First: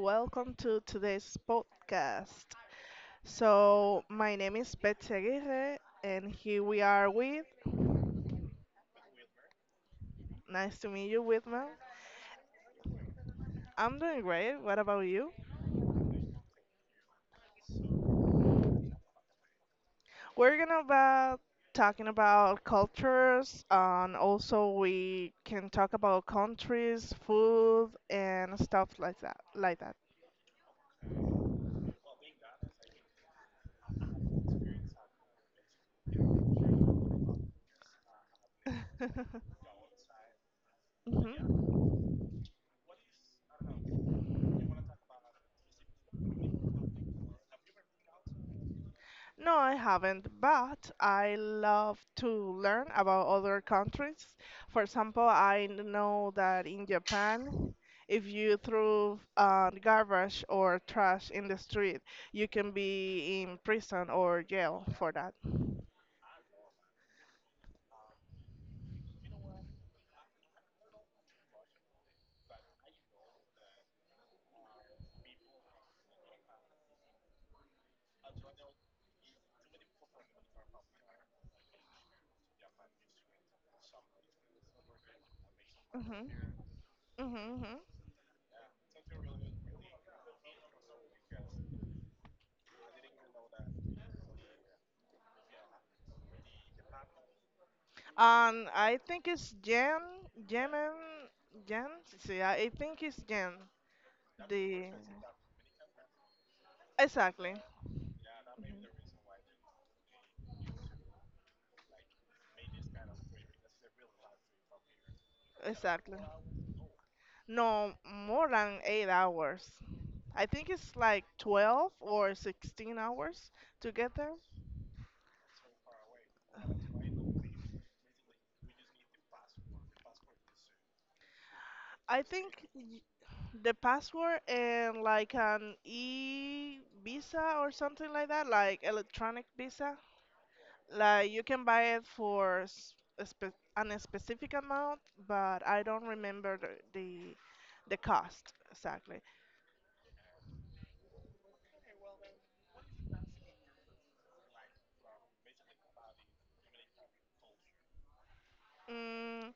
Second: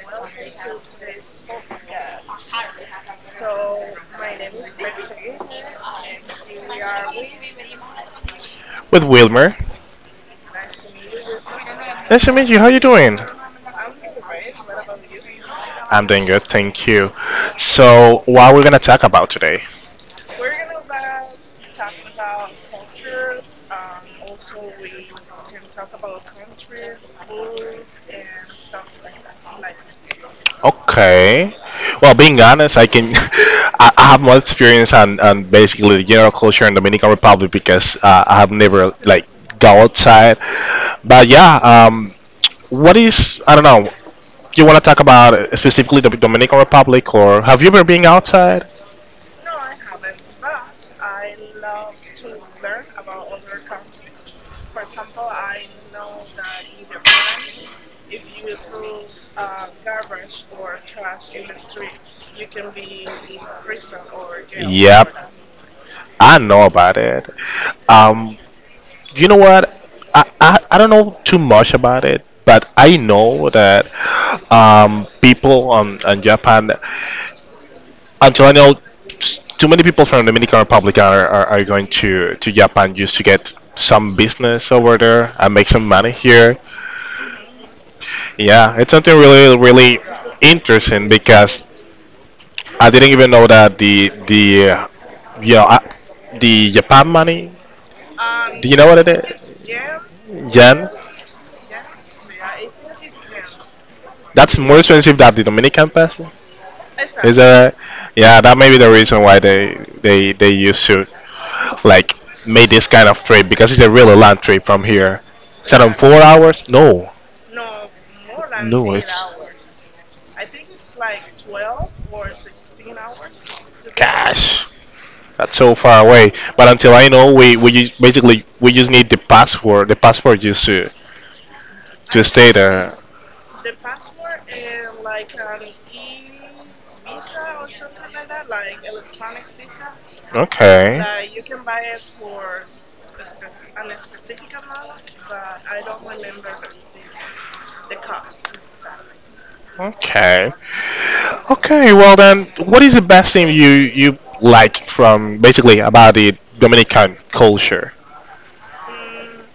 welcome to today's podcast. So, my name is Betsy Aguirre, and here we are with, With Wilmer. nice to meet you, Whitman. Nice to meet you. How you doing? I'm doing great, what about you? I'm doing good, thank you. So, what we're gonna talk about today? We're gonna about talking about cultures, and also we can talk about countries, food, and stuff like that, like that. Okay. Well, being honest, I can I have more experience on basically the general culture in Dominican Republic because I have never like go outside. But yeah, Mhm. What is I don't know. You want to talk about specifically the Dominican Republic, or have you ever been outside? No, I haven't, but I love to learn about other countries. For example, I know that in Japan, if you throw garbage or trash in the street, you can be in prison or jail for Yep, that. I know about it. Um, you know what? I don't know too much about it, but I know that people on Japan, until I know s- too many people from Dominican Republic are going to Japan just to get some business over there and make some money Hmm. here. Hmm. Hmm. Yeah, it's something really, really interesting because I didn't even know that the yeah, I, the Japan money. Do you know I what it think it's is? Jen, Yen. Yemen, Jen. See, I think it's Jen. That's more The expensive than the Dominican peso. Is Exactly, that right? Yeah, that may be the reason why they they used to like make this kind of trip because it's a really long trip from here. That on exactly. 4 hours? No, No, more than no, eight it's hours. I think it's like 12 or 16 hours to get there. gosh, that's so far away. But until I know, we ju- basically we just need the passport. The passport just I to stay think there. y- the password and like an e visa or something like that, like electronic visa, Okay. like you can buy it for a That's spe an specific amount, but I don't remember the, the cost exactly. okay. Okay. Well, then, what is the best thing you like from basically about the Dominican culture? Mm,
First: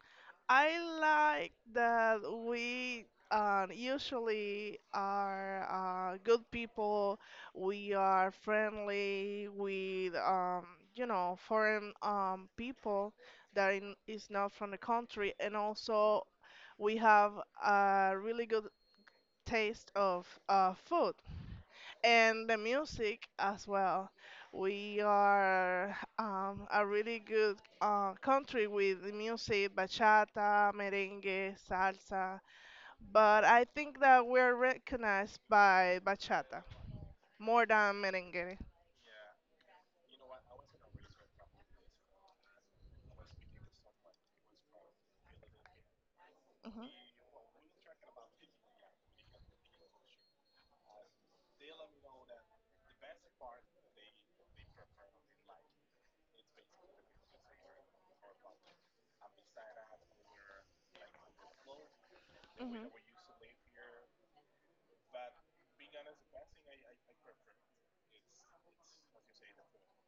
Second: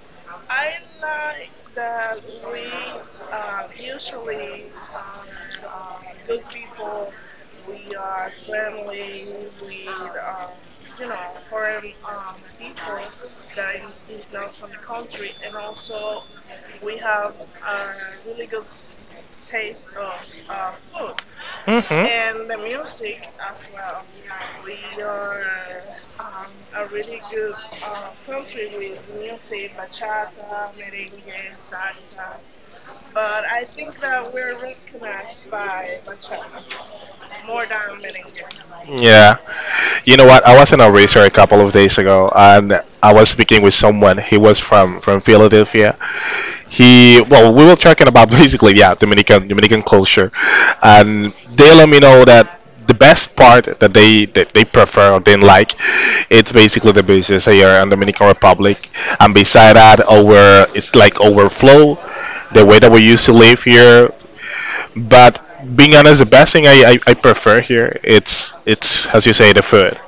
I like that we usually are good people. We are friendly with, foreign people that is not from the country, and also we have a really good taste of food Hmm. and the music as well. We are a really good country with the music, bachata, merengue, salsa, but I think that we're recognized by bachata more than merengue. Yeah. You know what? I was in a racer a couple of days ago, and I was speaking with someone. He was from Philadelphia, Mhm, he well we were talking about basically yeah Dominican culture, and they let me know that the best part that they prefer or didn't like, it's basically the beaches here in Dominican Republic, and beside that over, it's like overflow the way mhm, that we used to live here. But being honest, the best thing I prefer here, it's as you say the food.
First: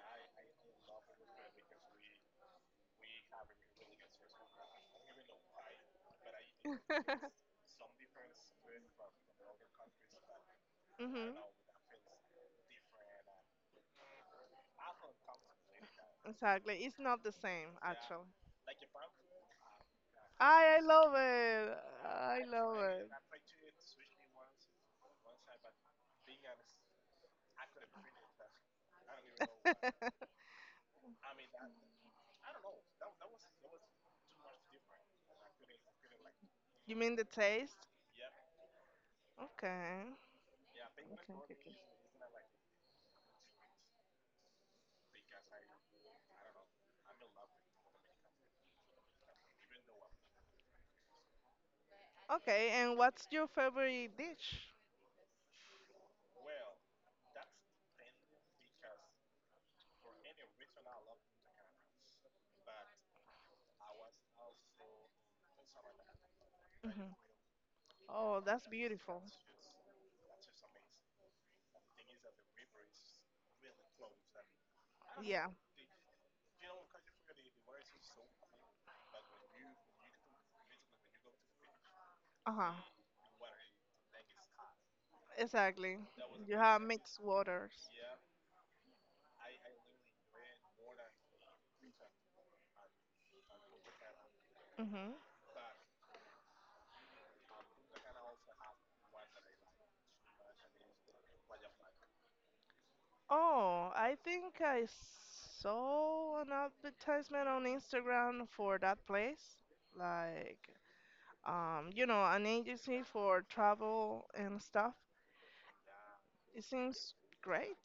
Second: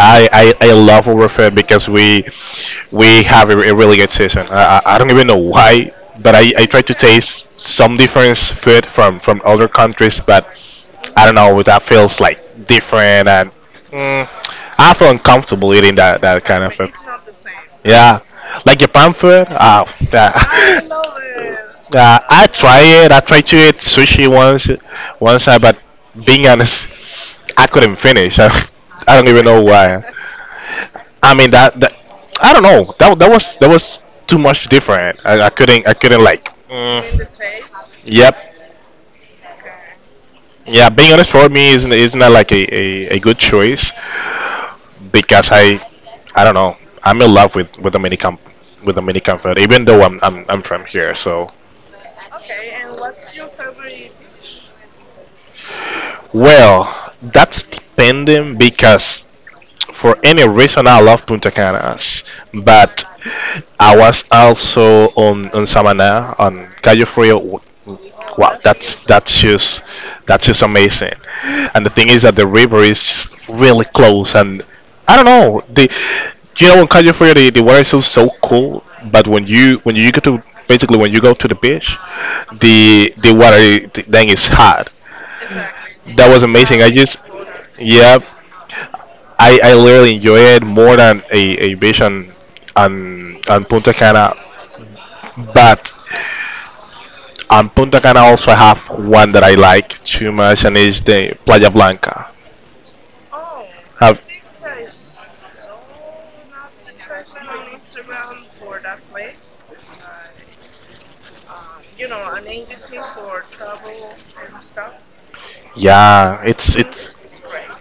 I love Overfed because we have a really good season. I, I don't even know why, but I try to taste some different food from other countries, but I mhm. don't know, that feels like different and mm, I feel uncomfortable eating that, that kind of Exactly, food. it's not the same Yeah, actually. like Japan food. Oh, I I love yeah. it. Yeah, I I love try it. it. I tried to eat sushi once, once, but being honest, I couldn't finish. I don't even know why. I mean that that I don't know. That that was too much different. I couldn't like. In You mean the mm, taste? yep. Okay. Yeah. Being honest, for me is not like a good choice because I don't know. I'm in love with Dominican food even though I'm from here. So Okay, and what's your favorite dish? well, that's depending because for any reason I love Punta Canas, but I was also on Samana on Cayo Mhm. Frio. Oh, Wow, that's that's beautiful. that's just that's just amazing. And the thing is that the river is really close, and I don't Yeah. know the, you know on Cayo Frio the water is so so cool, but when you go to basically when you go to the beach, Uh-huh. The water then is hot. Exactly. That was You have amazing. I just mixed waters. yeah, I really enjoy it more than a beach on Punta Cana. Mm-hmm. But on Punta Cana also I have one that I like too much, and it's the Playa Blanca. Oh, I Have, think I saw an advertisement on Instagram for that place. Like, an agency for travel and stuff. yeah, It seems great.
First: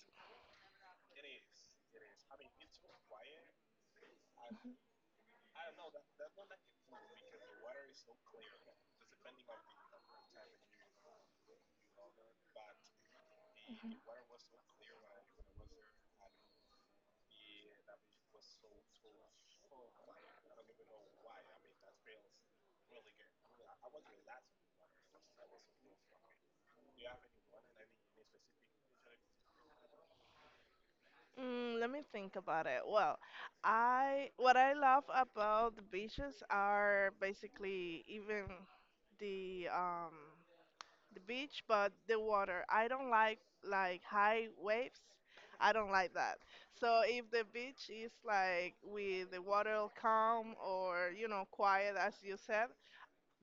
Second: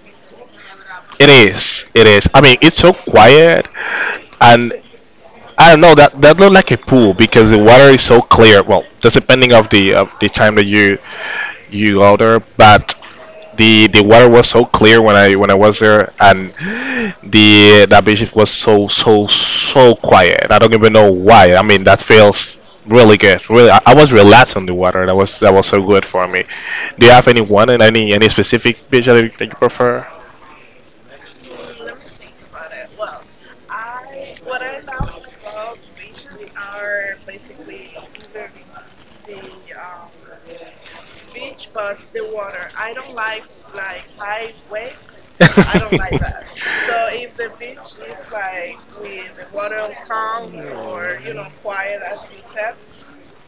it is it is. I mean, it's so quiet, and I don't know that that looked like a pool because the water is so clear. Well, that's depending of the time that you go there, but the water was so clear when I was there, and the that beach was so so so quiet. I don't even know why. I mean, that feels really good. Really, I was relaxed on the water. That was so good for me. Do you have any one and any specific beach that you prefer? Let me think about it. Well, I what I love about the beaches are basically even the um the beach, but the water. I don't like high waves. I don't like that. I So if the beach is like with the water calm or quiet as you said,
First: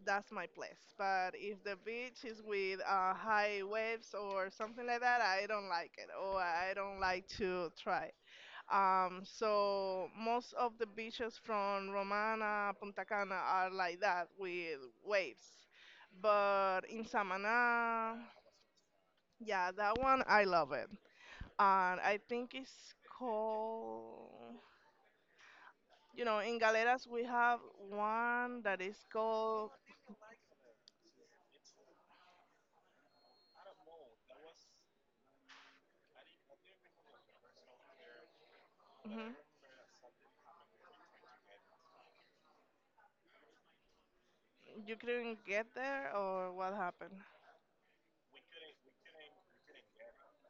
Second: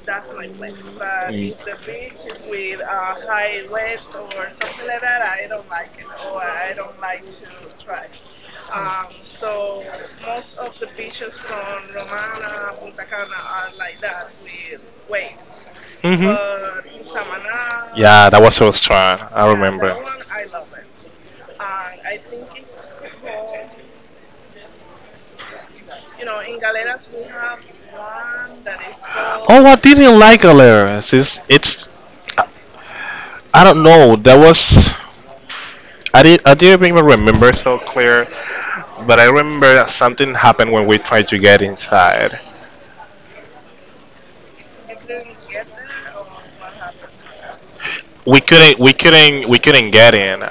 that's my place. But if the Mm. beach is with high waves or something like that, I don't like it or I don't like to try. So most of the beaches from Romana, Punta Cana are like that with waves. Hmm. But in Samaná, Yeah, that was so strong. I yeah, remember. that Remember. One, one I love it. And I think it's called, in Galeras we have one that is oh, called, I called, didn't like Galeras. It's I, I don't know. That was I did I didn't even remember so clear, but I Mhm. remember that something happened when we tried to get inside. You couldn't get there or what happened? We couldn't we couldn't get in.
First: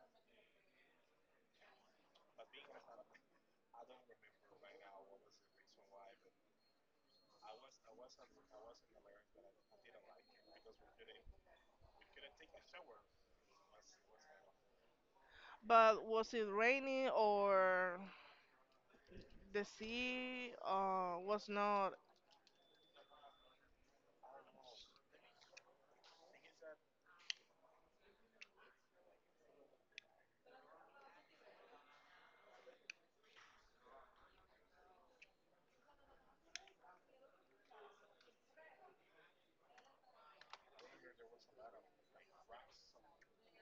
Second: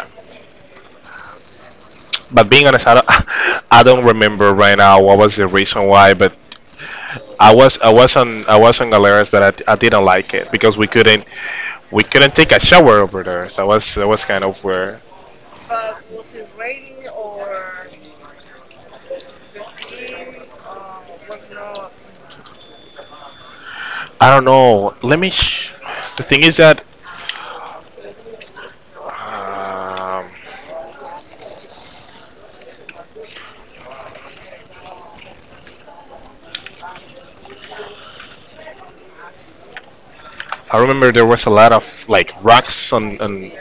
But being honest, I don't, I don't remember right now what was the reason why. But I was on I was on Galeras, but I, d- I didn't like it because we couldn't take a shower over there. So that was kind of weird. But was it rainy, or the sea was not? I don't know. Let me. Sh- the thing is that um, I remember there was a lot of like rocks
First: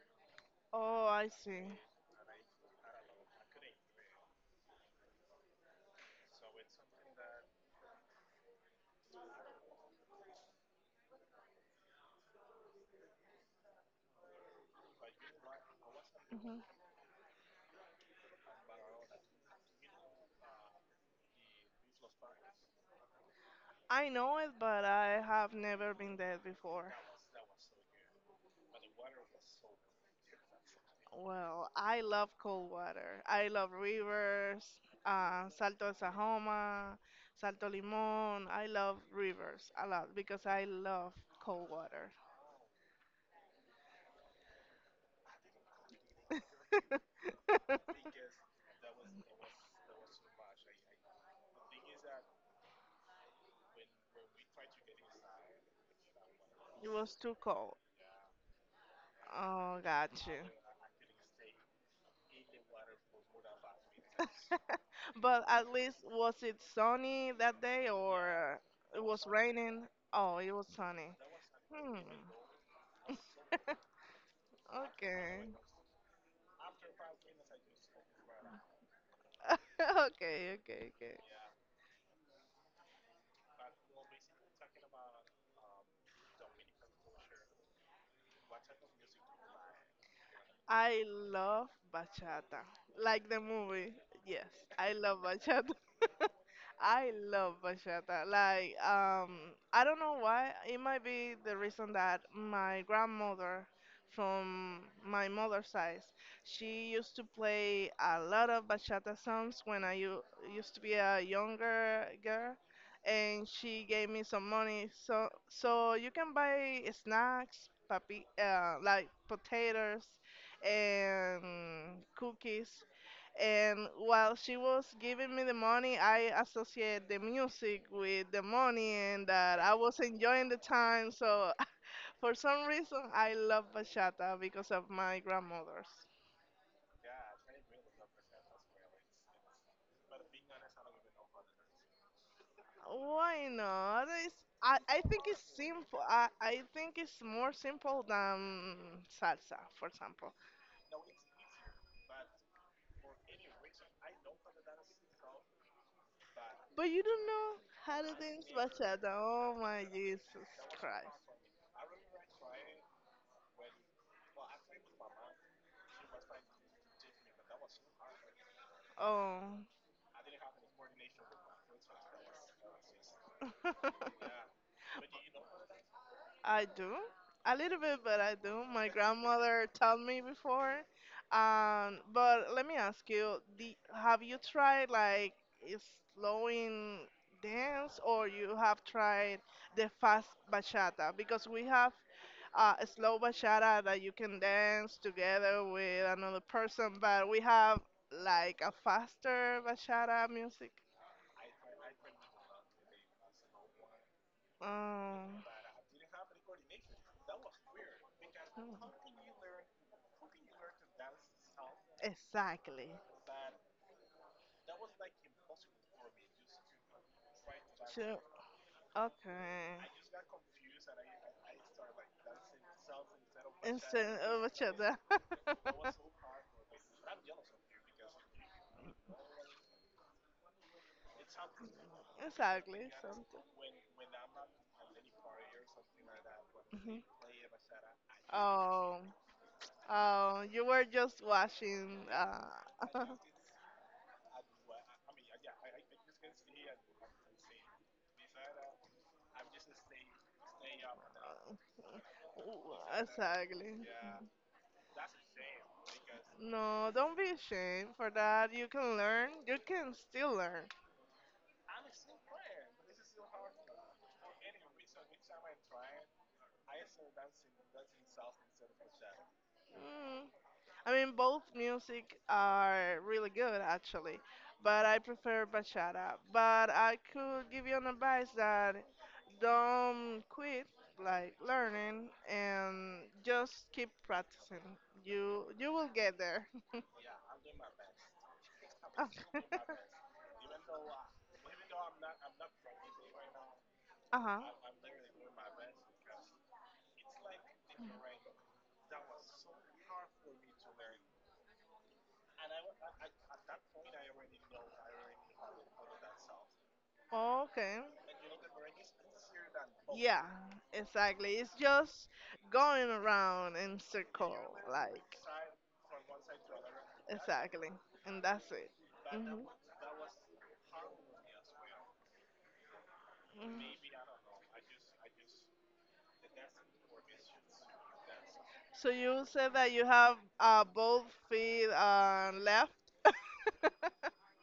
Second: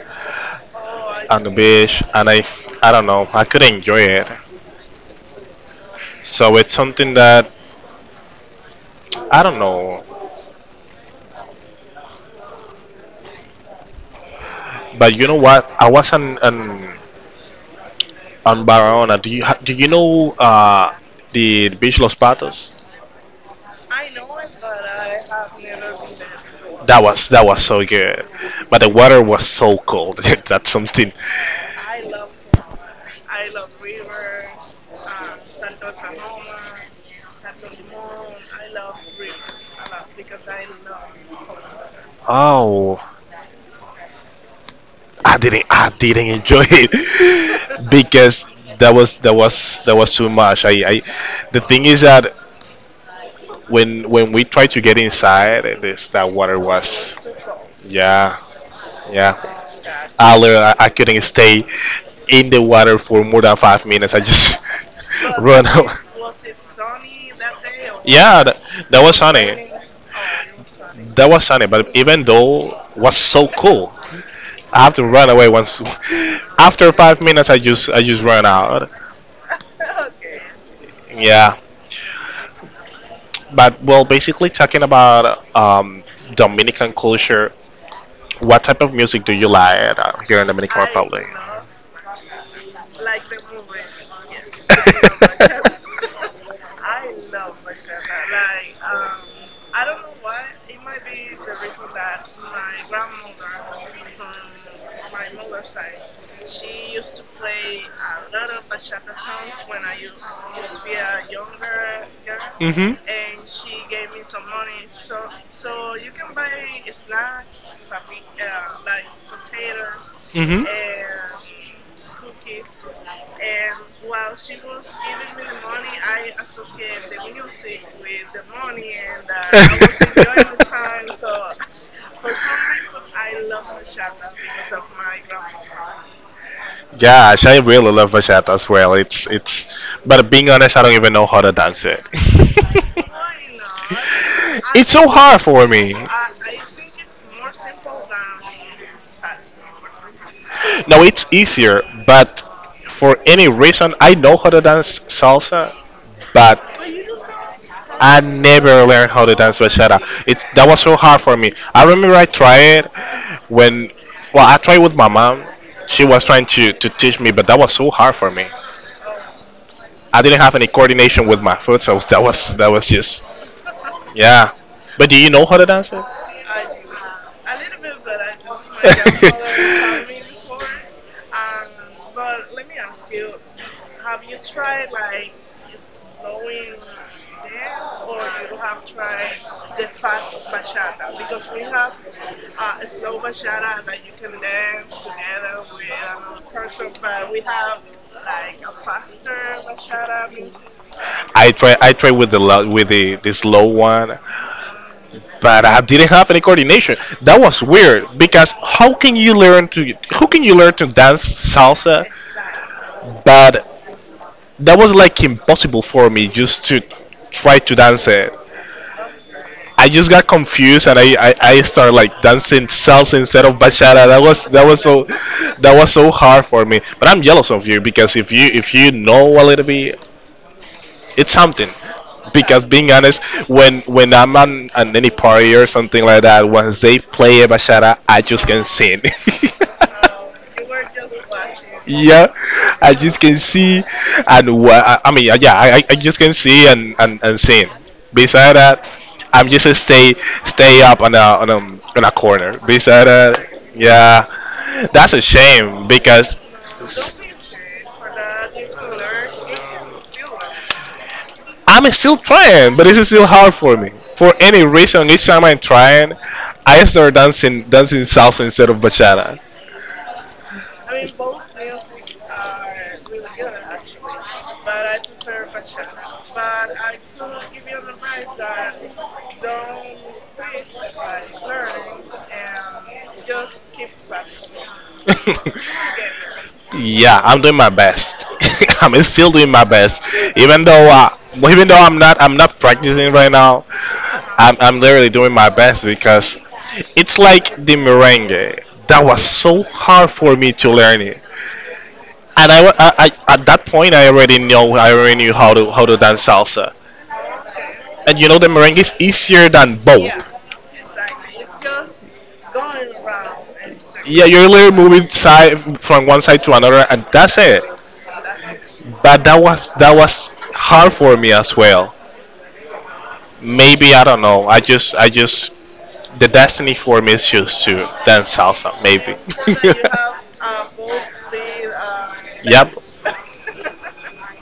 Oh, I on the see. beach, and I don't know. I could not enjoy it. So it's something that I don't know. But you know what? I was not Mm-hmm. on Barahona. Do you ha- do you know the beach Los Patos? I know it, but I have never been there before. That was so good, but the water was so cold. That's something. Well, I love cold water. I love rivers, Salto de Sahoma, Salto Limon. I love rivers a lot because I love cold water. Oh, I didn't enjoy it because that was that was too much. I the thing is that when we tried to get inside, this that water It was was too cold. yeah yeah Oh, got you. hour. I couldn't stay in the water for more than 5 minutes. I just But run at least out. was it sunny that day Was Yeah, or that, that it was it was sunny. raining? Oh, it was sunny. That was sunny, but Hmm. even though was so cool, I have to run Okay. away once. After 5 minutes, I just ran out. Okay, okay, okay. Yeah, but well, basically talking about Dominican culture. What type of music do you like here in Dominican I Republic? love bachata, Country. like the movie. Yes, I love bachata. I love bachata. Like, I don't know why. It might be the reason that my grandmother, from my mother's side, she used to play a lot of bachata songs when I used to be a younger girl, Mhm. and she gave me some money. So, you can buy snacks, papi, like potatoes Mhm. and cookies. And while she was giving me the money, I associate the music with the money and that I was enjoying the time. So for some reason, I love bachata because of my grandmother's. Gosh, I really love bachata as well. It's, but being honest, I don't even know how to dance it. Why not? It's, I, It's I so think hard it's for me. simple. I think it's more simple than salsa, for example. No, it's easier, but for any reason, I know how to dance salsa, but But you don't know how to I dance never bachata. learned how to Oh dance my bachata. Jesus It's that was so Christ. hard for me. I remember I tried when, well, I tried with my mom. She was trying to teach me, but that was so hard for me. Oh. I didn't have any coordination with my foot, so that was just yeah. But do you know how to dance it? I do I a little bit, but I do. My grandmother told me before. But let me ask you: have you tried like a slowing dance, or you have tried the fast bachata? Because we have a slow bachata that you can dance together with another person, but we have like a faster bachata music. I try with the lo- with the this low one, Um, but I didn't have any coordination. That was weird because how can you learn to how can you learn to dance salsa? Exactly. But that was like impossible for me just to try to dance So, it. okay. I just got confused, and I started like dancing salsa instead of bachata. Instead of each other. That was so hard for me. But I'm jealous of you because if you know a little bit, it's something. Because Exactly. being honest, Something. when I'm on any party or something like that, once they Mhm. play a bachata, I just can Oh, sing. oh, you were just watching. Yeah, I just can see and what I mean yeah I I just can see and sing. Beside that, I'm just a stay stay up on a on a, on a corner, beside that, exactly. yeah. That's a shame because No, don't be ashamed for that. You can learn. You can still learn. I'm still trying, but it's still hard for me. For any reason, each time I'm trying, I start dancing salsa instead of bachata. Mm. I mean, both music are really good actually, but I prefer bachata. But I could give you an advice that don't quit like learning and just keep practicing. You will get there. Yeah, I'm doing my best. I'm still doing my best, even though well, even though I'm not practicing right now. uh huh. I'm literally doing my best because it's like the merengue. That was so hard for me to learn it, and I, wa- I at that point I already knew how to dance salsa. Okay. And you know the merengue is easier than both. Yeah, exactly. It's just going around in Yeah, circle you're literally like. moving side from one side to another, and that's it. Exactly. And that's it. But Mhm. That was hard for me as well. Mhm. Maybe I don't know. I just the destiny for me is just to dance salsa. So Maybe. you said that you have both feet left? Yep.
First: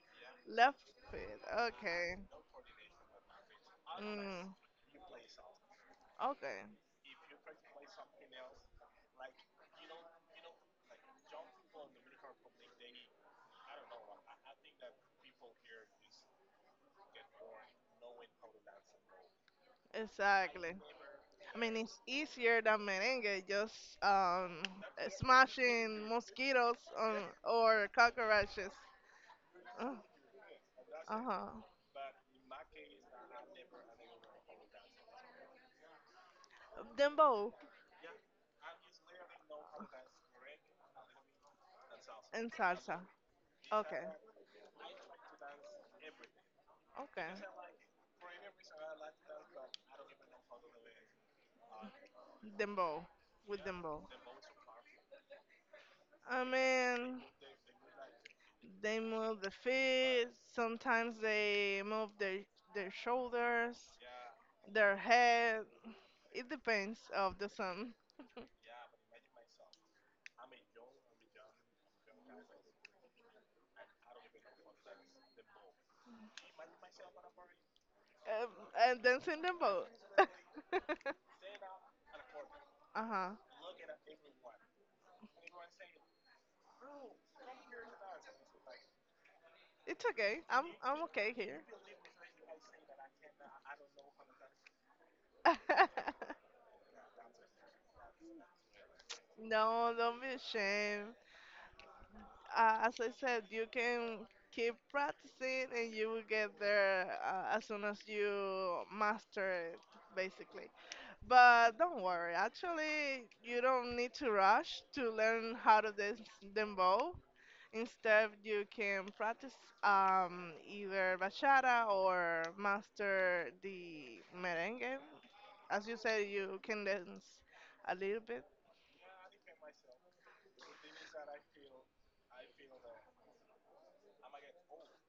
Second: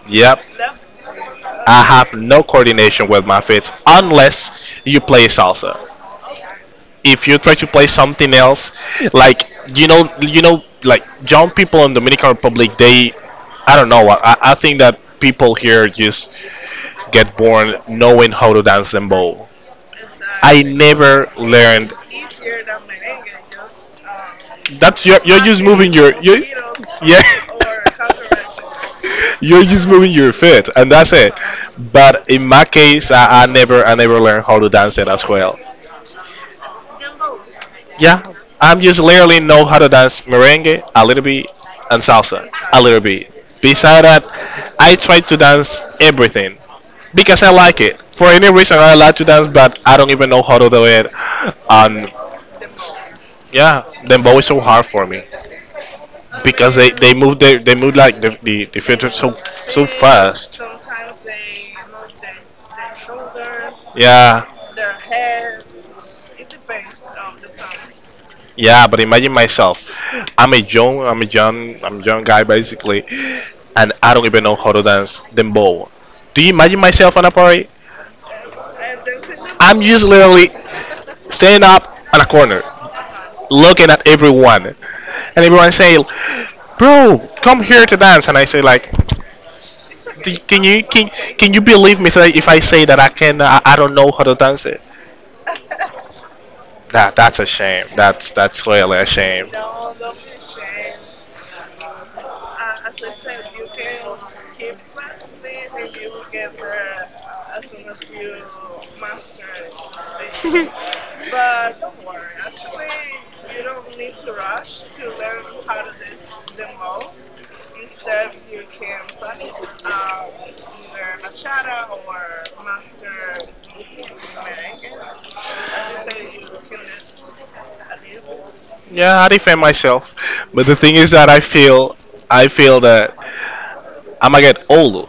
Yep. Left feet. I have Okay. no coordination with my feet unless Mm, you play salsa. okay, If you try to play something else, like you know, like young people in Dominican Republic, they, I don't know. I think that people here just get born knowing how to dance and bowl. I exactly. Exactly. never I mean, learned. it's easier than merengue, just That's you're just moving smashing your you're, mosquitoes yeah. on, or cockroaches. You're just Uh moving your feet, and that's it. huh. But in my case, I never I never learned how to dance it as well. Dembo Yeah, I'm just literally know how to dance merengue a little bit and salsa and a salsa. little bit. Besides Okay, that, I try to dance everything okay. because I like it. For any reason, I like to dance, but I don't even know how to do it. And Dembo, with yeah, Dembo. dembow is so hard for me I because they mean, move their, they move like the they filter so move the so feet. fast. Sometimes they move their shoulders, Yeah, their head. It depends of the sun. Yeah, but imagine myself. I'm a young guy basically, and I don't even know how to dance dembow. Do you imagine myself on a party? Um, and dancing I'm Dembo. just literally standing up on a corner, Uh-huh. looking at everyone, and everyone saying, "Bro, come here to dance," and I say like, It's "D- okay. "Can I'm I'm okay can you here. believe me if I say that I don't know how to dance it?" That's a shame. That's really a shame. No, don't be ashamed. As I said, you can keep practicing and you will get there as soon as you master it, basically. But don't worry, actually, you don't need to rush to learn how to dance dembow. Instead, you can practice either bachata or master the merengue. As you said, you can dance a little bit. Yeah, I defend myself. But the thing is that I feel that I'm gonna get old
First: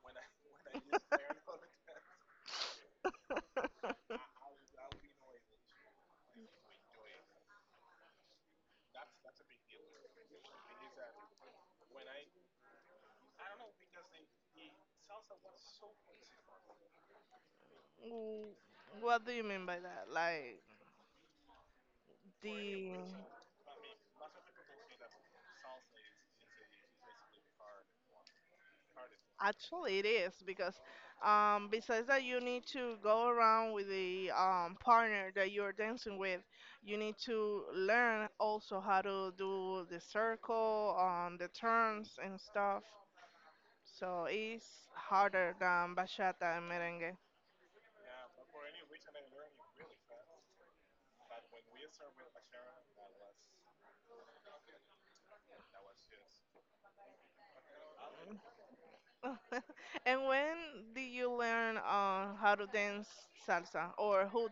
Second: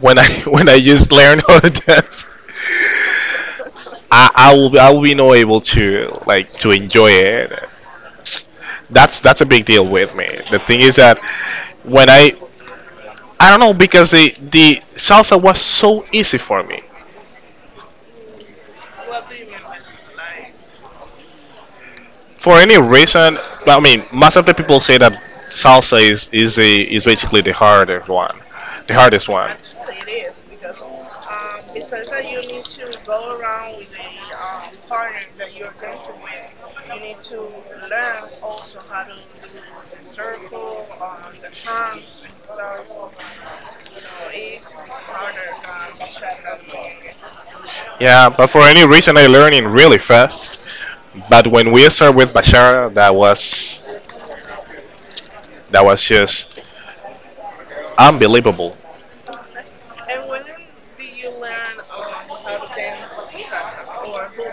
when I when I just learn how to dance. I will be not able to like to enjoy it. That's a big deal with me. The thing is that when I don't know because the salsa was so easy for me. W- What do you mean by that? Like For any the reason, most of the people say that salsa is basically the hardest one, the hardest one. Actually, it is because besides that, you need to go around with the partner that you're dancing with. You need to learn also how to do the circle, the turns and stuff. So it's harder than bachata and merengue. Yeah, but for any reason, I learning really fast. But when we start with Bashara, that was just unbelievable. And when did you learn how to dance salsa, or who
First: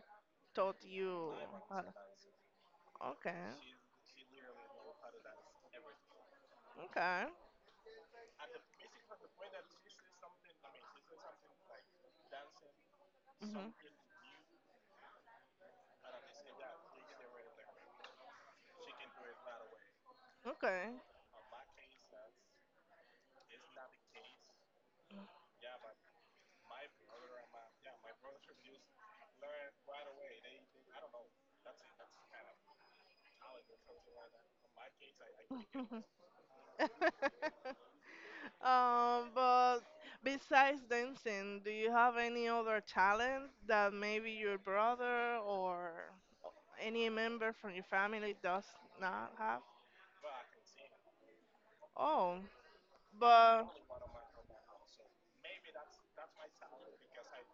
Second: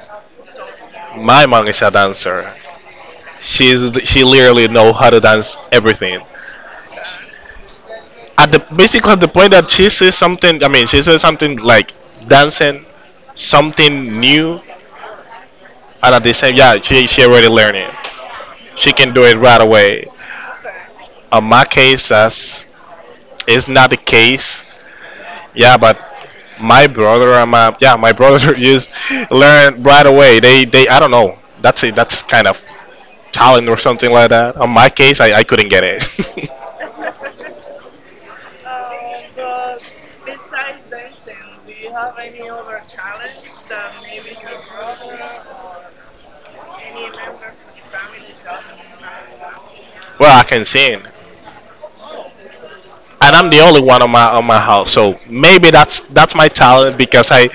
taught you? My mom How is a to. dancer. Okay, She's she literally know how to dance everything. okay, At the basically the point that she says something, I mean she says something like dancing, hmm something new, and at the same she already learned it. She can do it right away. On my case, that's it's not the case. Yeah, but my brother and my yeah my brother just learned right away. They I don't know. That's it. That's kind of talent or something like that. On my case, I couldn't get it. okay. But besides dancing, do you have any other talent that maybe your brother or any member from your family does not have? Well, I can sing, Oh, and I'm the but only one on my house. So maybe that's my talent because I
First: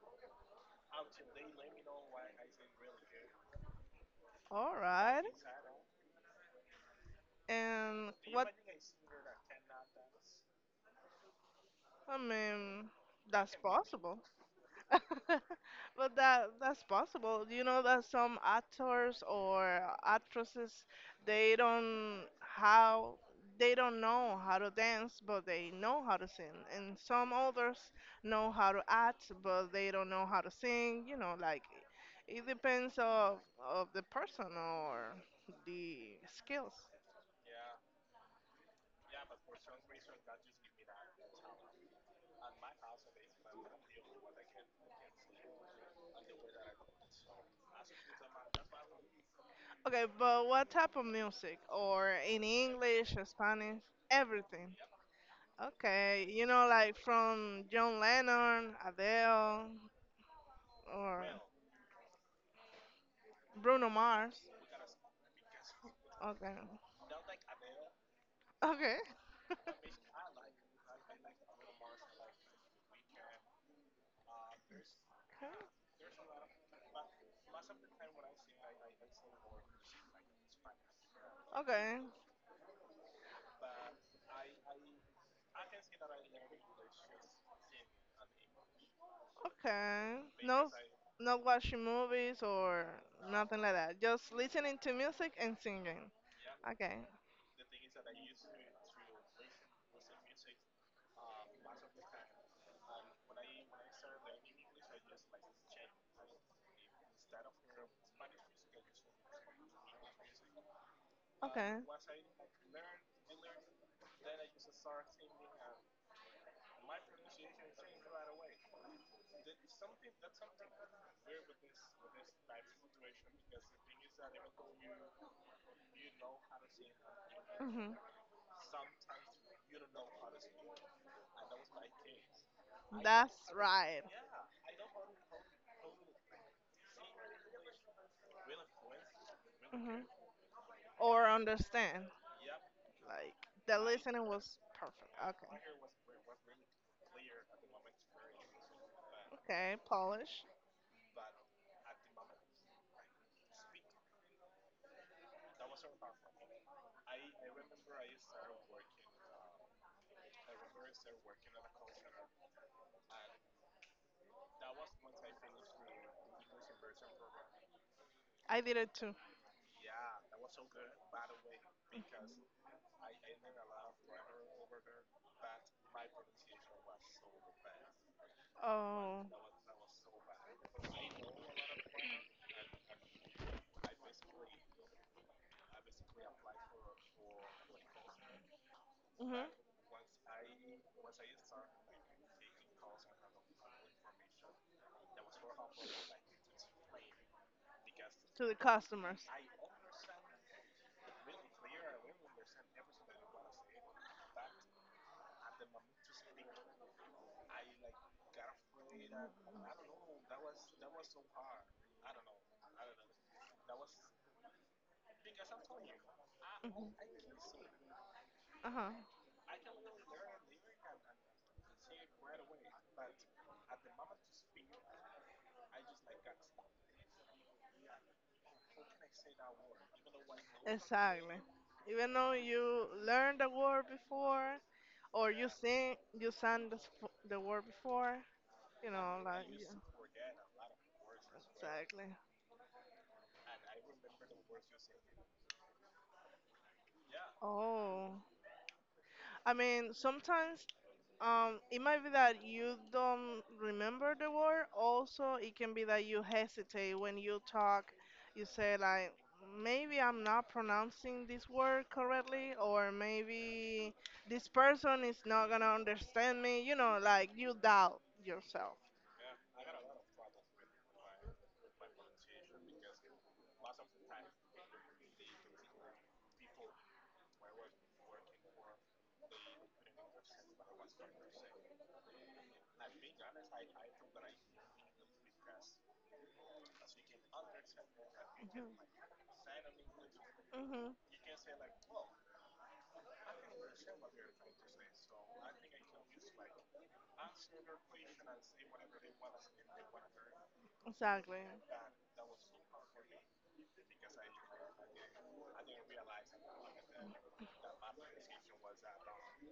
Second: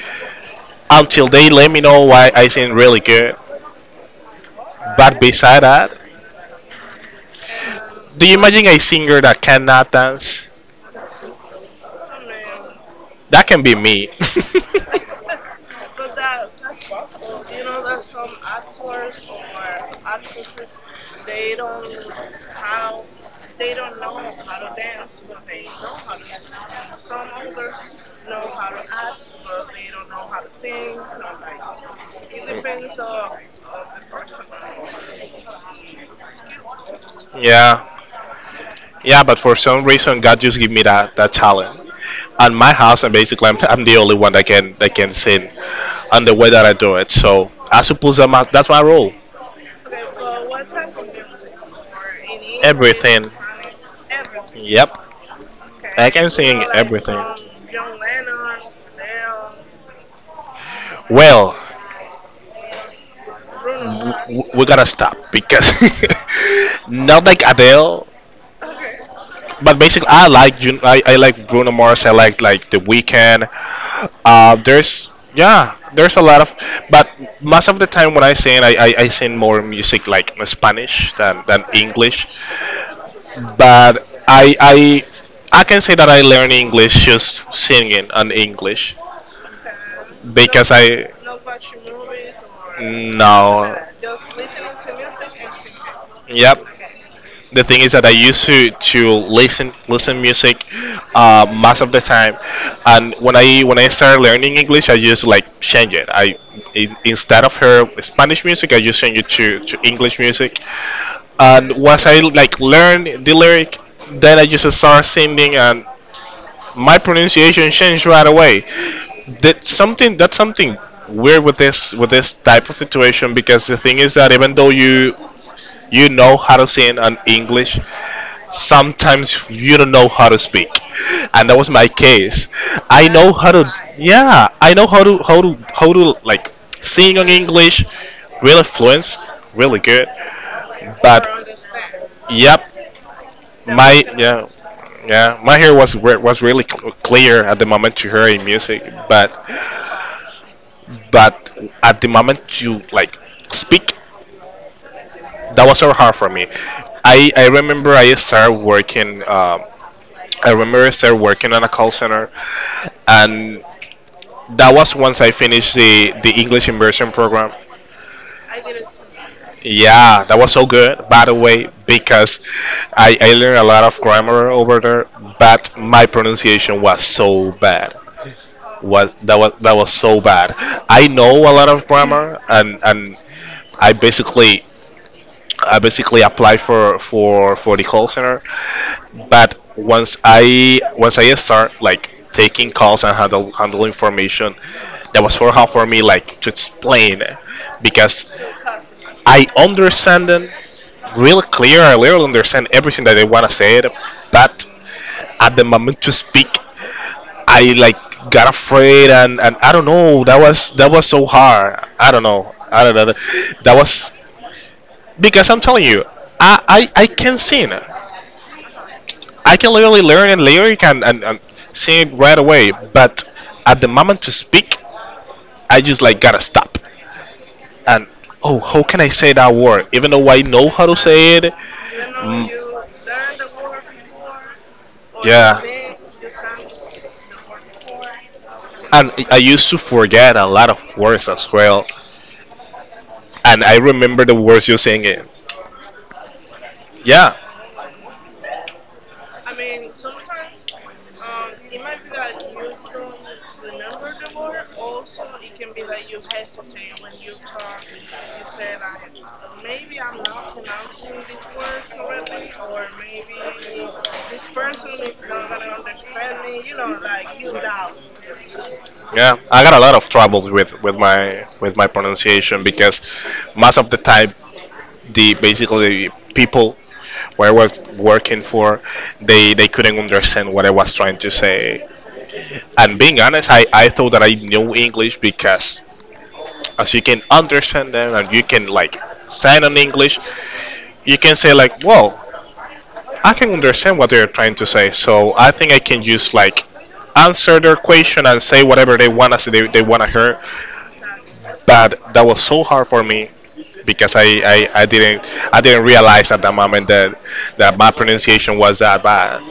until they let me know why I sing really good. all But right. beside that, And do you what? imagine a singer that cannot dance? I mean, That that's can be me. possible. But that's possible. You know that some actors or actresses they don't how they don't know how to dance, but they know how to sing. And some others know how to act, but they don't know how to sing. You know, like it depends of the person or the skills. Yeah. Yeah, but for some reason, God just give me that talent. At my house, and basically, I'm the only one that can sing, and the way that I do it. So I suppose I'm a, that's my role. Okay, but what type of music or in English, Everything. Spanish, everything? Yep. I Okay, can sing like everything. from John Lennon, Adele, or Well, Bruno Mars. We gotta stop because Okay. not like Adele. Okay. But basically, I like I like Bruno Mars. I like The Weeknd. There's a lot of, but most of the time when I sing, I sing more music like Spanish than Okay. English. But I can say that I learn English just singing on English Okay. No, because not I not watching movies or like nothing like no. that. Just listening to music and singing. Yep. Okay. The thing is that I used to listen music most of the time, and when I started learning English, I just like change it. Instead of her Spanish music, I just change it to English music. And Okay. once I like learn the lyric, then I just start singing, and my pronunciation changed right away. That's something weird with this type of situation because the thing is that even though you know how to sing in English, hmm sometimes you don't know how to speak, and that was my case. I know That's how to right. yeah, I know how to how to like sing in English, really fluent, really hmm good, but Or understand. yep, Like, the that was my gonna be listening was yeah perfect. yeah Okay. my hair was was really clear at the moment you heard in music Okay, Polish. but at the moment you like speak that was so hard for me. I remember I started working I remember I started working on a call center and that was once I finished the english immersion program. I did it too. Yeah, that was so good, by the way, because I learned a lot of grammar over there but my pronunciation was so bad, was Oh, that was that was so bad. I know a lot of grammar, and I basically I basically applied for for the call center, mhm, but once I start like taking calls and handle information, that was for hard for me like to explain, because to the customers. I understand them real clear. I really understand everything that they wanna say, but at the moment to speak I like got afraid, and I don't know, that was so hard. I don't know, I don't know, that was because I'm telling you I Mhm, I can sing. I uh-huh. can literally learn a lyric and, and sing it right away, but at the moment to speak I just like gotta stop and oh how can I say that word even though I know how to say Exactly. it. Even though mm, you learned the word before, or you yeah. sing, you sang the word before, And I yeah, used to forget a lot of words as well. exactly. And I remember the words you're saying it. Yeah. Oh, I mean, sometimes it might be that you don't remember the word. Also, it can be that you hesitate when you talk. You say like, maybe I'm not pronouncing this word correctly, or maybe this person is not gonna understand me. You know, like you doubt yourself. Yeah. I got a lot of troubles with, with my pronunciation because most of the time the basically people where I was working for, they couldn't understand what I was trying to say. And being honest, I thought that I knew English because as you can understand them and you can Hmm. like sign on English, Hmm. you can say like, whoa, I can understand what they're trying to say, so I think I can just like answer their question and say whatever they want to say, they want to hear. Exactly. But that was so hard for me because I didn't realize at that moment that that my pronunciation was that bad.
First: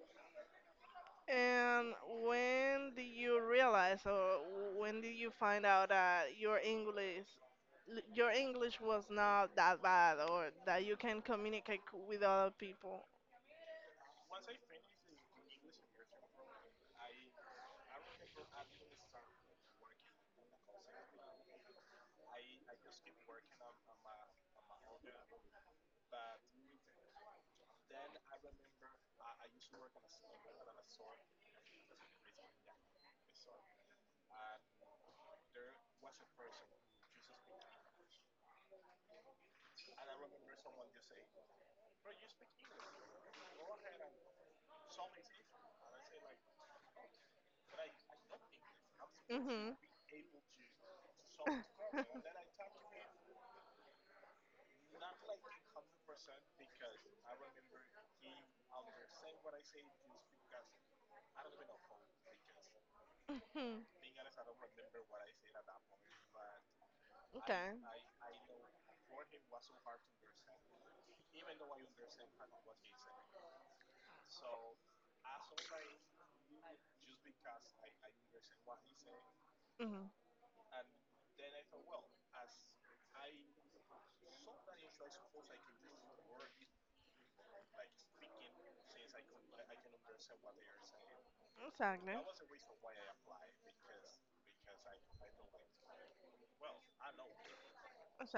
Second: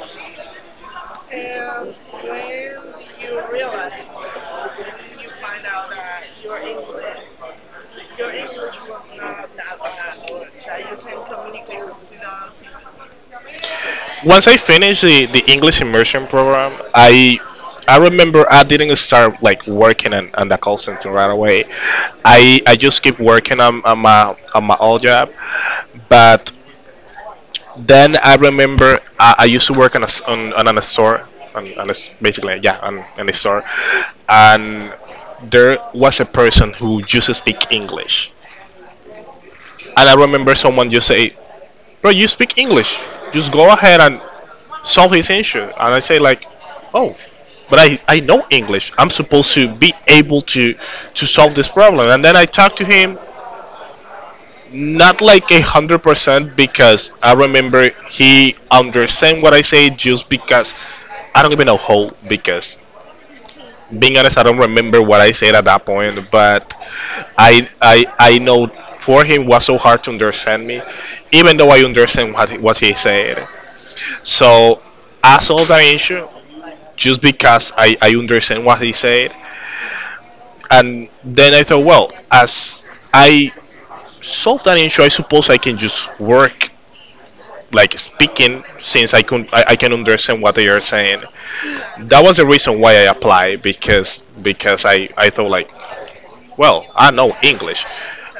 And when did you realize, or when did you find out that your English was not that bad, or that you can communicate with other people? Once I finished the English immersion program, I remember I didn't start like working on the call center right away. I just keep working on my old job, but then I remember I used to work on on a store, on basically yeah, on a store, and there was a person who used to speak English, and I remember someone just say, "Bro, you speak English. Just go ahead and solve his issue." And I say like, "Oh." But I know English. I'm supposed to Mhm. be able to solve this problem. And then I talked to him. Not like 100% because I remember he understand what I say just because I don't even know how because Mhm. being honest I don't remember what I said at that point, but Okay. I know for him was so hard to understand me even though I understand what he said, so I solved that issue just because I understand what he said, Mhm. and then I thought, well, as I solve that issue I suppose I can just work like speaking since I can understand what they are saying. Exactly. That was the reason why I applied because I thought like well I know English,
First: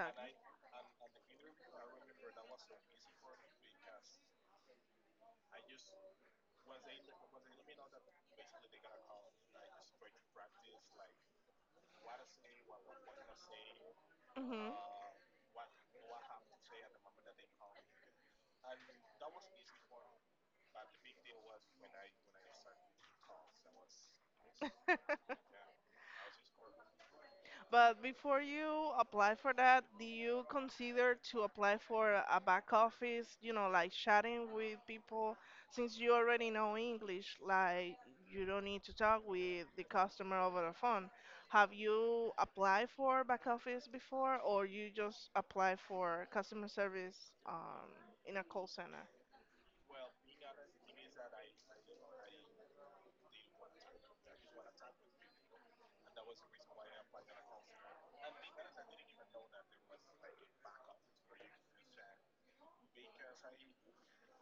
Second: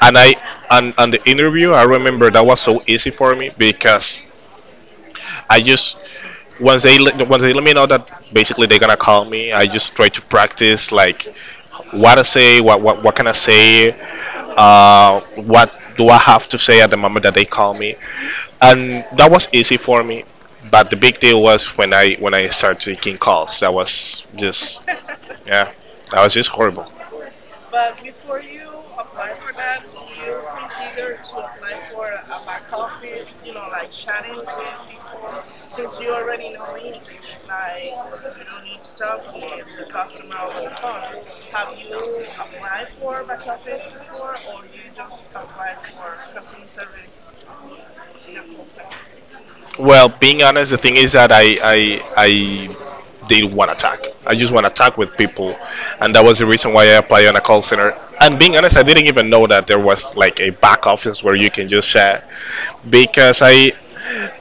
and I and the interview I remember that was so easy for me because I just once they let me know that basically they're gonna call me, I just try to practice like what I say, what can I say, Mhm. What do I have to say at the moment that they call me, and that was easy for me. But the big deal was when I started taking calls. That was just yeah, that was just horrible. But before you apply for that, do you consider to apply for a back office, like chatting with people since you already know English, like you don't need to talk with the customer over the phone. Have you applied for back office before or you just apply for customer service um, in a call center? Well, being honest, the thing is that I did one attack. I just want to attack with people, and that was the reason why I applied on a call center. And being honest, I didn't even know that there was like a back office where you can just chat because I,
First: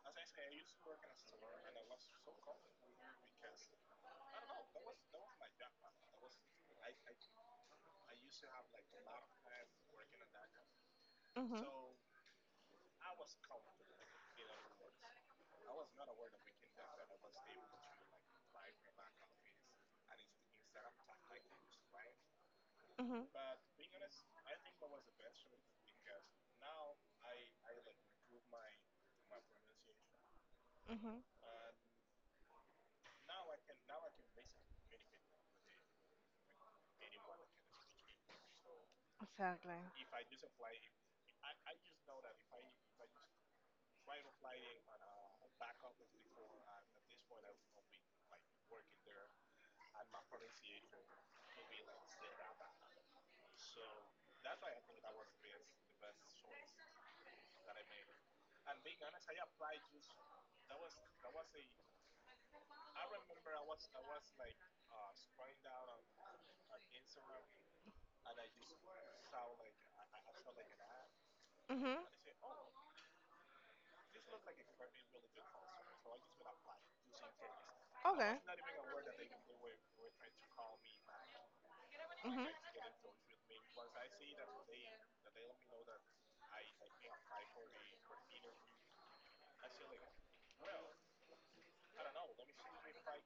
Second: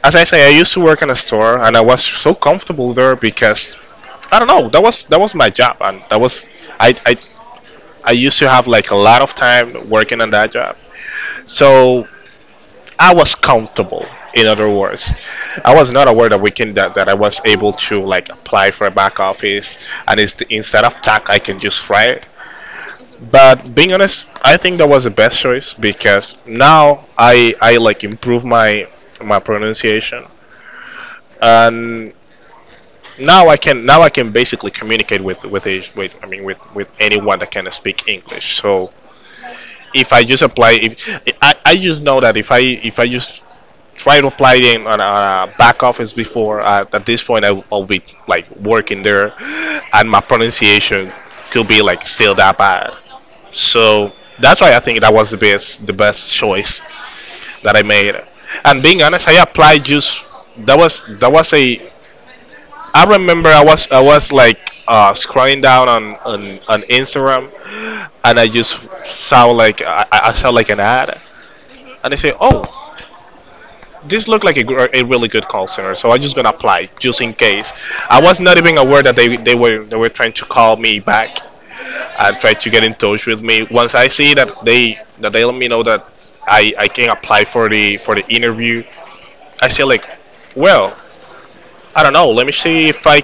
as I say, I used to work in a store and I was so comfortable there because I don't know that was my job and that was I I I used to have like a lot of time working on that job. Mm-hmm. So I was comfortable. In other words, I was not aware that we can that, that I was able to like apply for a back office, and it's the, instead of tack, I can just fry it. Mm-hmm. But being honest, I think that was the best choice because now I like improve my my pronunciation, Mm-hmm. and now I can basically communicate with with anyone that can speak English. So Exactly. if I just apply, if I just know that if I just tried applying on a back office before. At this point, I'll be like working there, and my pronunciation could be like still that bad. So that's why I think that was the best choice that I made. And being honest, I applied just that was a I remember I was like scrolling down on Instagram, and I just saw like an ad, Mm-hmm. and I say, oh, this looked like a really good call center, so I'm just gonna apply just in case. I Okay. was not even aware that they were trying to call me back and Mm-hmm. try to get in touch with me. Once I see that they let me know that I can apply for the interview, I say like, well, I don't know. Let me see if I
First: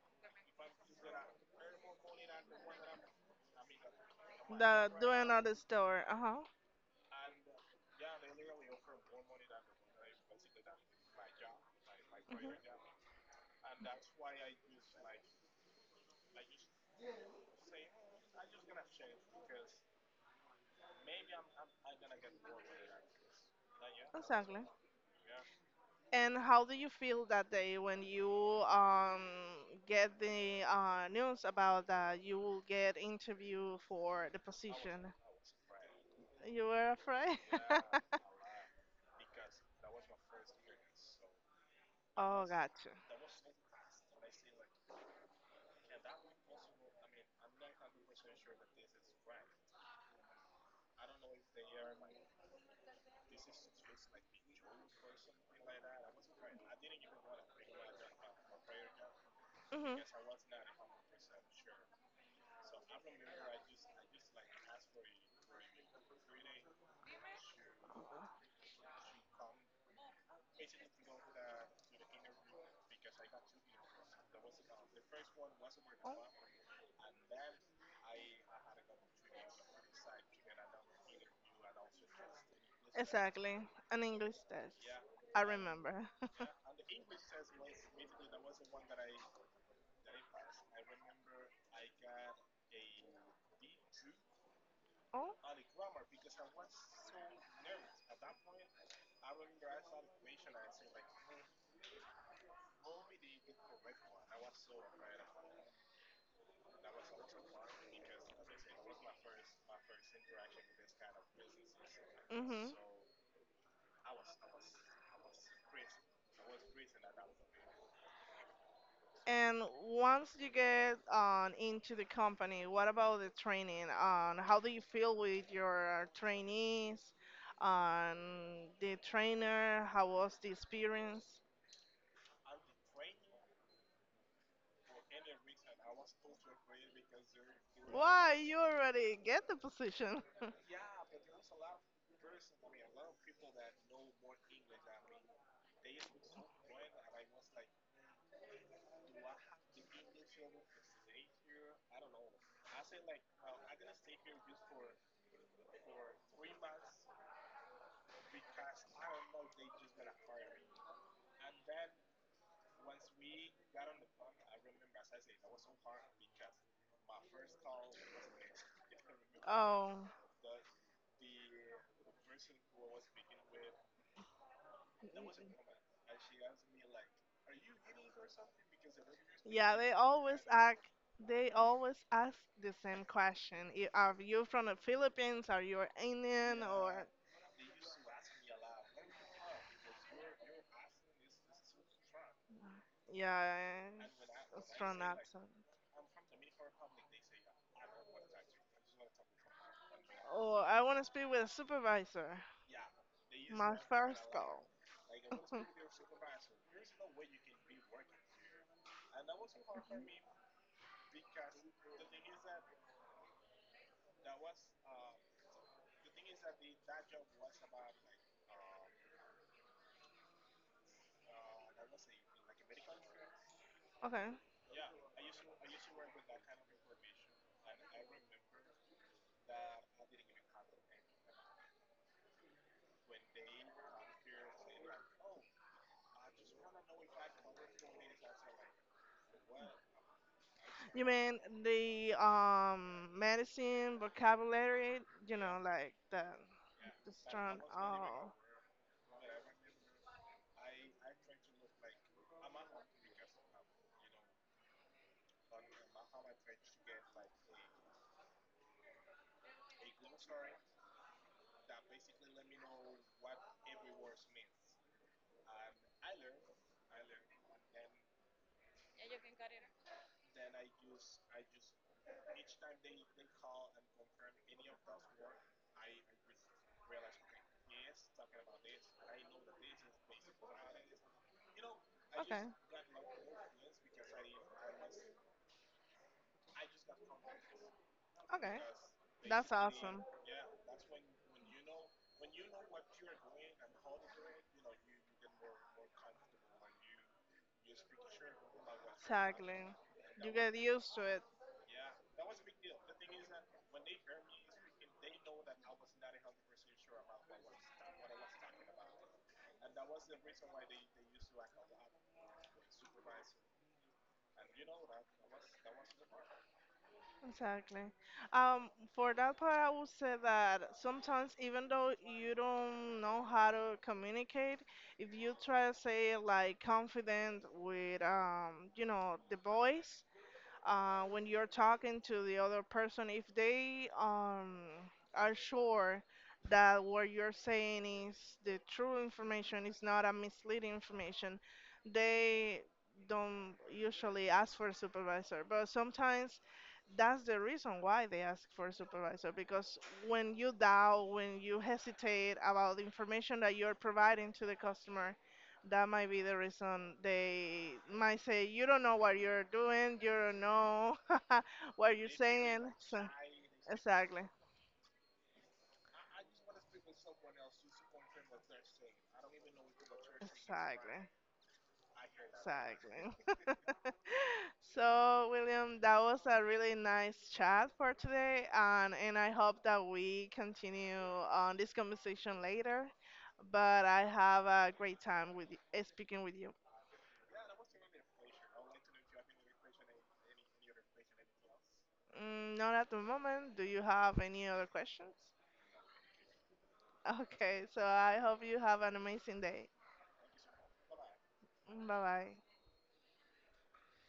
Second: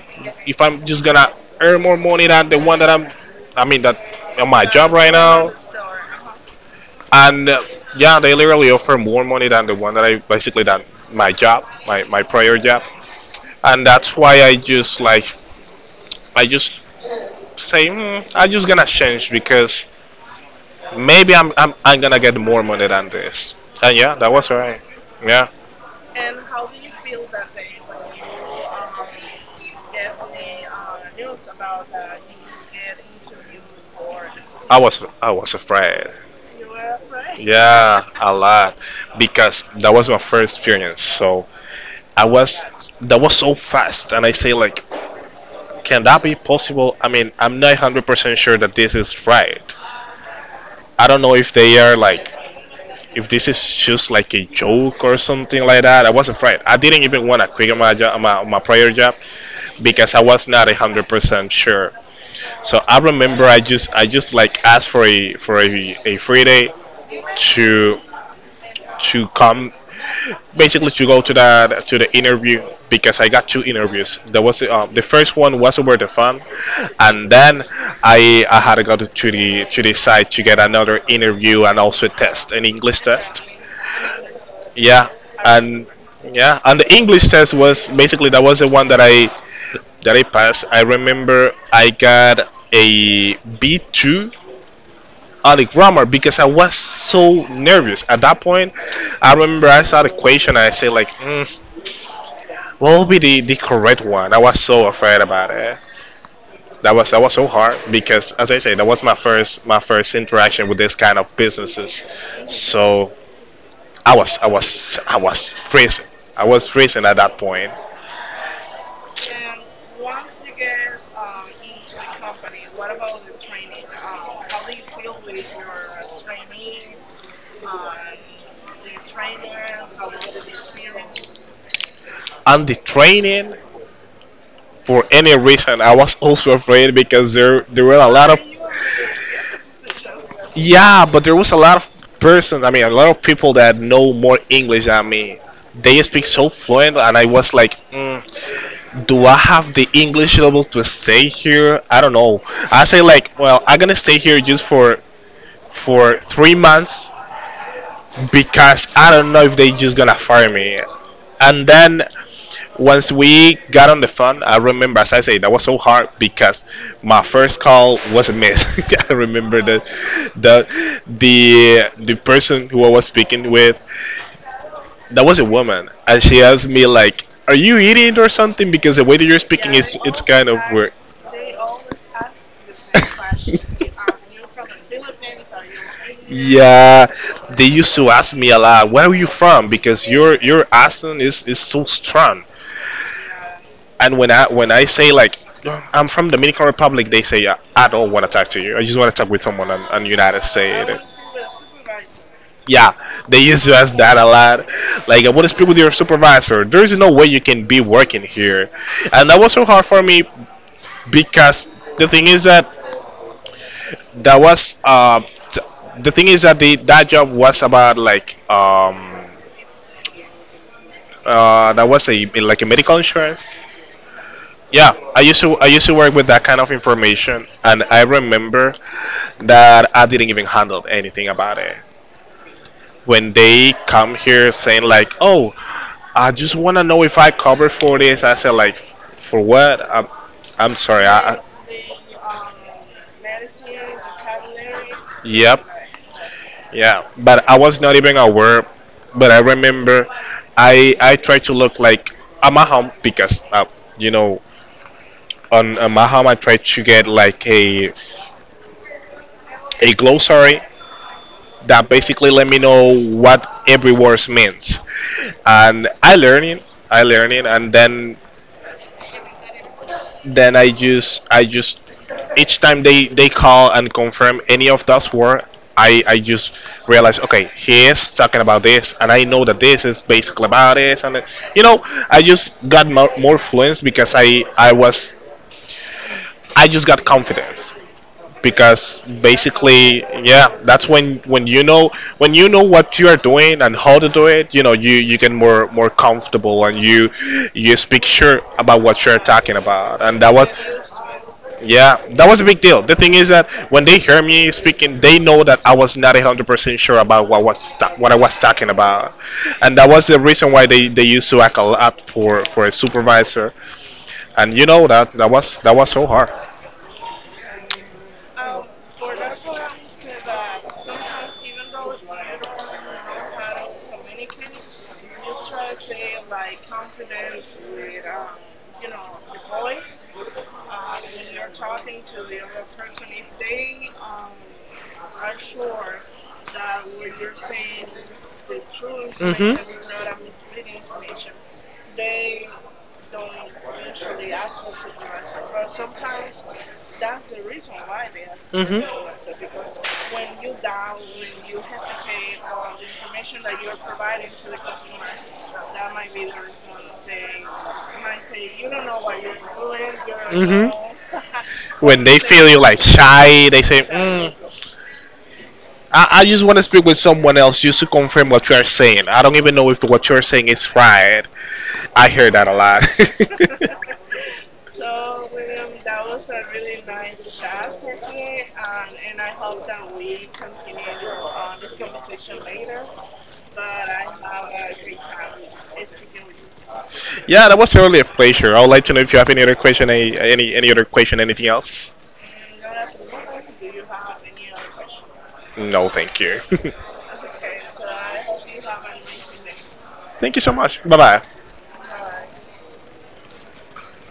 if I'm just gonna earn more money than the one that I'm. I mean that on my job The right doing at now the store. Uh-huh. and yeah, they literally offer more money than the one that I basically than my job, my Mhm. prior job, and that's why I just like I just say I'm just gonna change because maybe I'm gonna get more money than this. And yeah, that was Exactly. right. Yeah. And how do you feel that day when you um, get the news about that you will get interview for the I was position? I was afraid. You were afraid? Yeah, a lot because that was my first experience. So I Oh, was gotcha. that was so fast, and I say like, can that be possible? I mean, I'm not 100% sure that this is right. I don't know if they are like if this is just like a joke or something like that. I wasn't afraid. I didn't even want to quit my job, my prior job, hmm because I was not 100% sure. So I remember I just like asked for a free day to to come basically to go to that to the interview because I got two interviews. There was the first one was over the Oh, phone, and then I had to go to the site to get another interview and also a test, an English test, exactly. An English test. yeah. I And remember. yeah, and the English test was basically that was the one that I passed. I remember I got a B2 Oh, on the grammar because I was so nervous at that point. I remember I saw the question and I said like, "What will be the correct one?" I was so afraid about it. That was so hard because, as I said, that was my first interaction with this kind of businesses. So I was freezing. I was freezing at that point. and once you get on into the company, what about the training? On how do you feel with your trainees? On the trainer, how was the experience? And the training, for any reason I was also afraid because there were a lot of, Why you already get the position? yeah, but there was a lot of persons. I mean a lot of people that know more English than me. They speak so fluent, and I was like, do I have the English level to stay here? I don't know. I say like, well, I'm gonna stay here just for 3 months because I don't know if they just gonna fire me. And then once we got on the phone, I remember, as I say, that was so hard because my first call was a miss. I I remember that remember. Oh. the the person who I was speaking with, that was a woman, and she asked me like, "Are you eating or something? Because the way that you're speaking Yeah, they is it's always kind of ask. weird." They always ask the same question. Are you from the Philippines? Are you Indian? Yeah, Or they used to ask me a lot, "Where are you from?" Because your accent is so strong. yeah, And when I when it's I from say that like side. I'm from Dominican Republic, they say I don't want to talk to you. I just want to talk with someone on United Or I want to States. speak with a supervisor. Yeah, they used to My ask that a first call. lot. Like, I want to speak with your supervisor. There is no way you can be working here, and that was so hard for me because the thing is that that was uh, t- the thing is that the that job was about like, that was a, like, a medical insurance. Okay. Yeah, I used to work with that kind of information, and I remember that I didn't even handle anything about it. When they come here saying like, "Oh, I just want to know if I cover for this," I said like, "For what? I'm, sorry. You mean the medicine vocabulary? You know, Yep, like the yeah. the But I strong. was not even Oh. aware. But I remember, I tried to look like at my home because you know on my home I tried to get like a glossary that basically let me know what every word means. And I learn it, and then I just each time they call and confirm any of those words, I just realize okay, he is talking about this, and I know that this is basically about this. And you know I Okay. just got more fluence because I just got confidence Okay. because That's basically, awesome. yeah, that's when you know what you are doing and how to do it. You get more comfortable, and you speak sure about what you're talking Exactly. about. And You that was, get used to it. yeah, that was a big deal. The thing is that when they hear me speaking, they know that I was not 100% sure about what I was talking about, and that was the reason why they used to act a lot for a supervisor. And you know that that was so hard. Exactly. For that part, I would say that sometimes, even though you don't know how to communicate, if you try to say it, like confident with, the voice, when you're talking to the other person, if they are sure that what you're saying is the true Mhm. information, it's not a misleading information, they don't usually ask for a supervisor. But sometimes that's the reason why they ask for a Mhm. supervisor because when you doubt, when you hesitate about the information that you're providing to the customer, that might be the reason they might say, you don't know what you're doing, you don't Mhm. know what you're You saying. like So, shy, they say, exactly, I just want to speak with someone else just to confirm what you are saying. I don't even know if what you're saying is exactly, right. I hear that a lot. exactly. So, William, that was a really nice chat for today, and I hope that we continue on this conversation later. But I have a great time with speaking with you. Yeah, that was really a pleasure. I would like to know if you have any other question, any other question, anything else. Mm, not at the moment. Do you have any other questions? No, thank you. Okay, so I hope you have an amazing day. Thank you so much. Bye bye. Bye bye.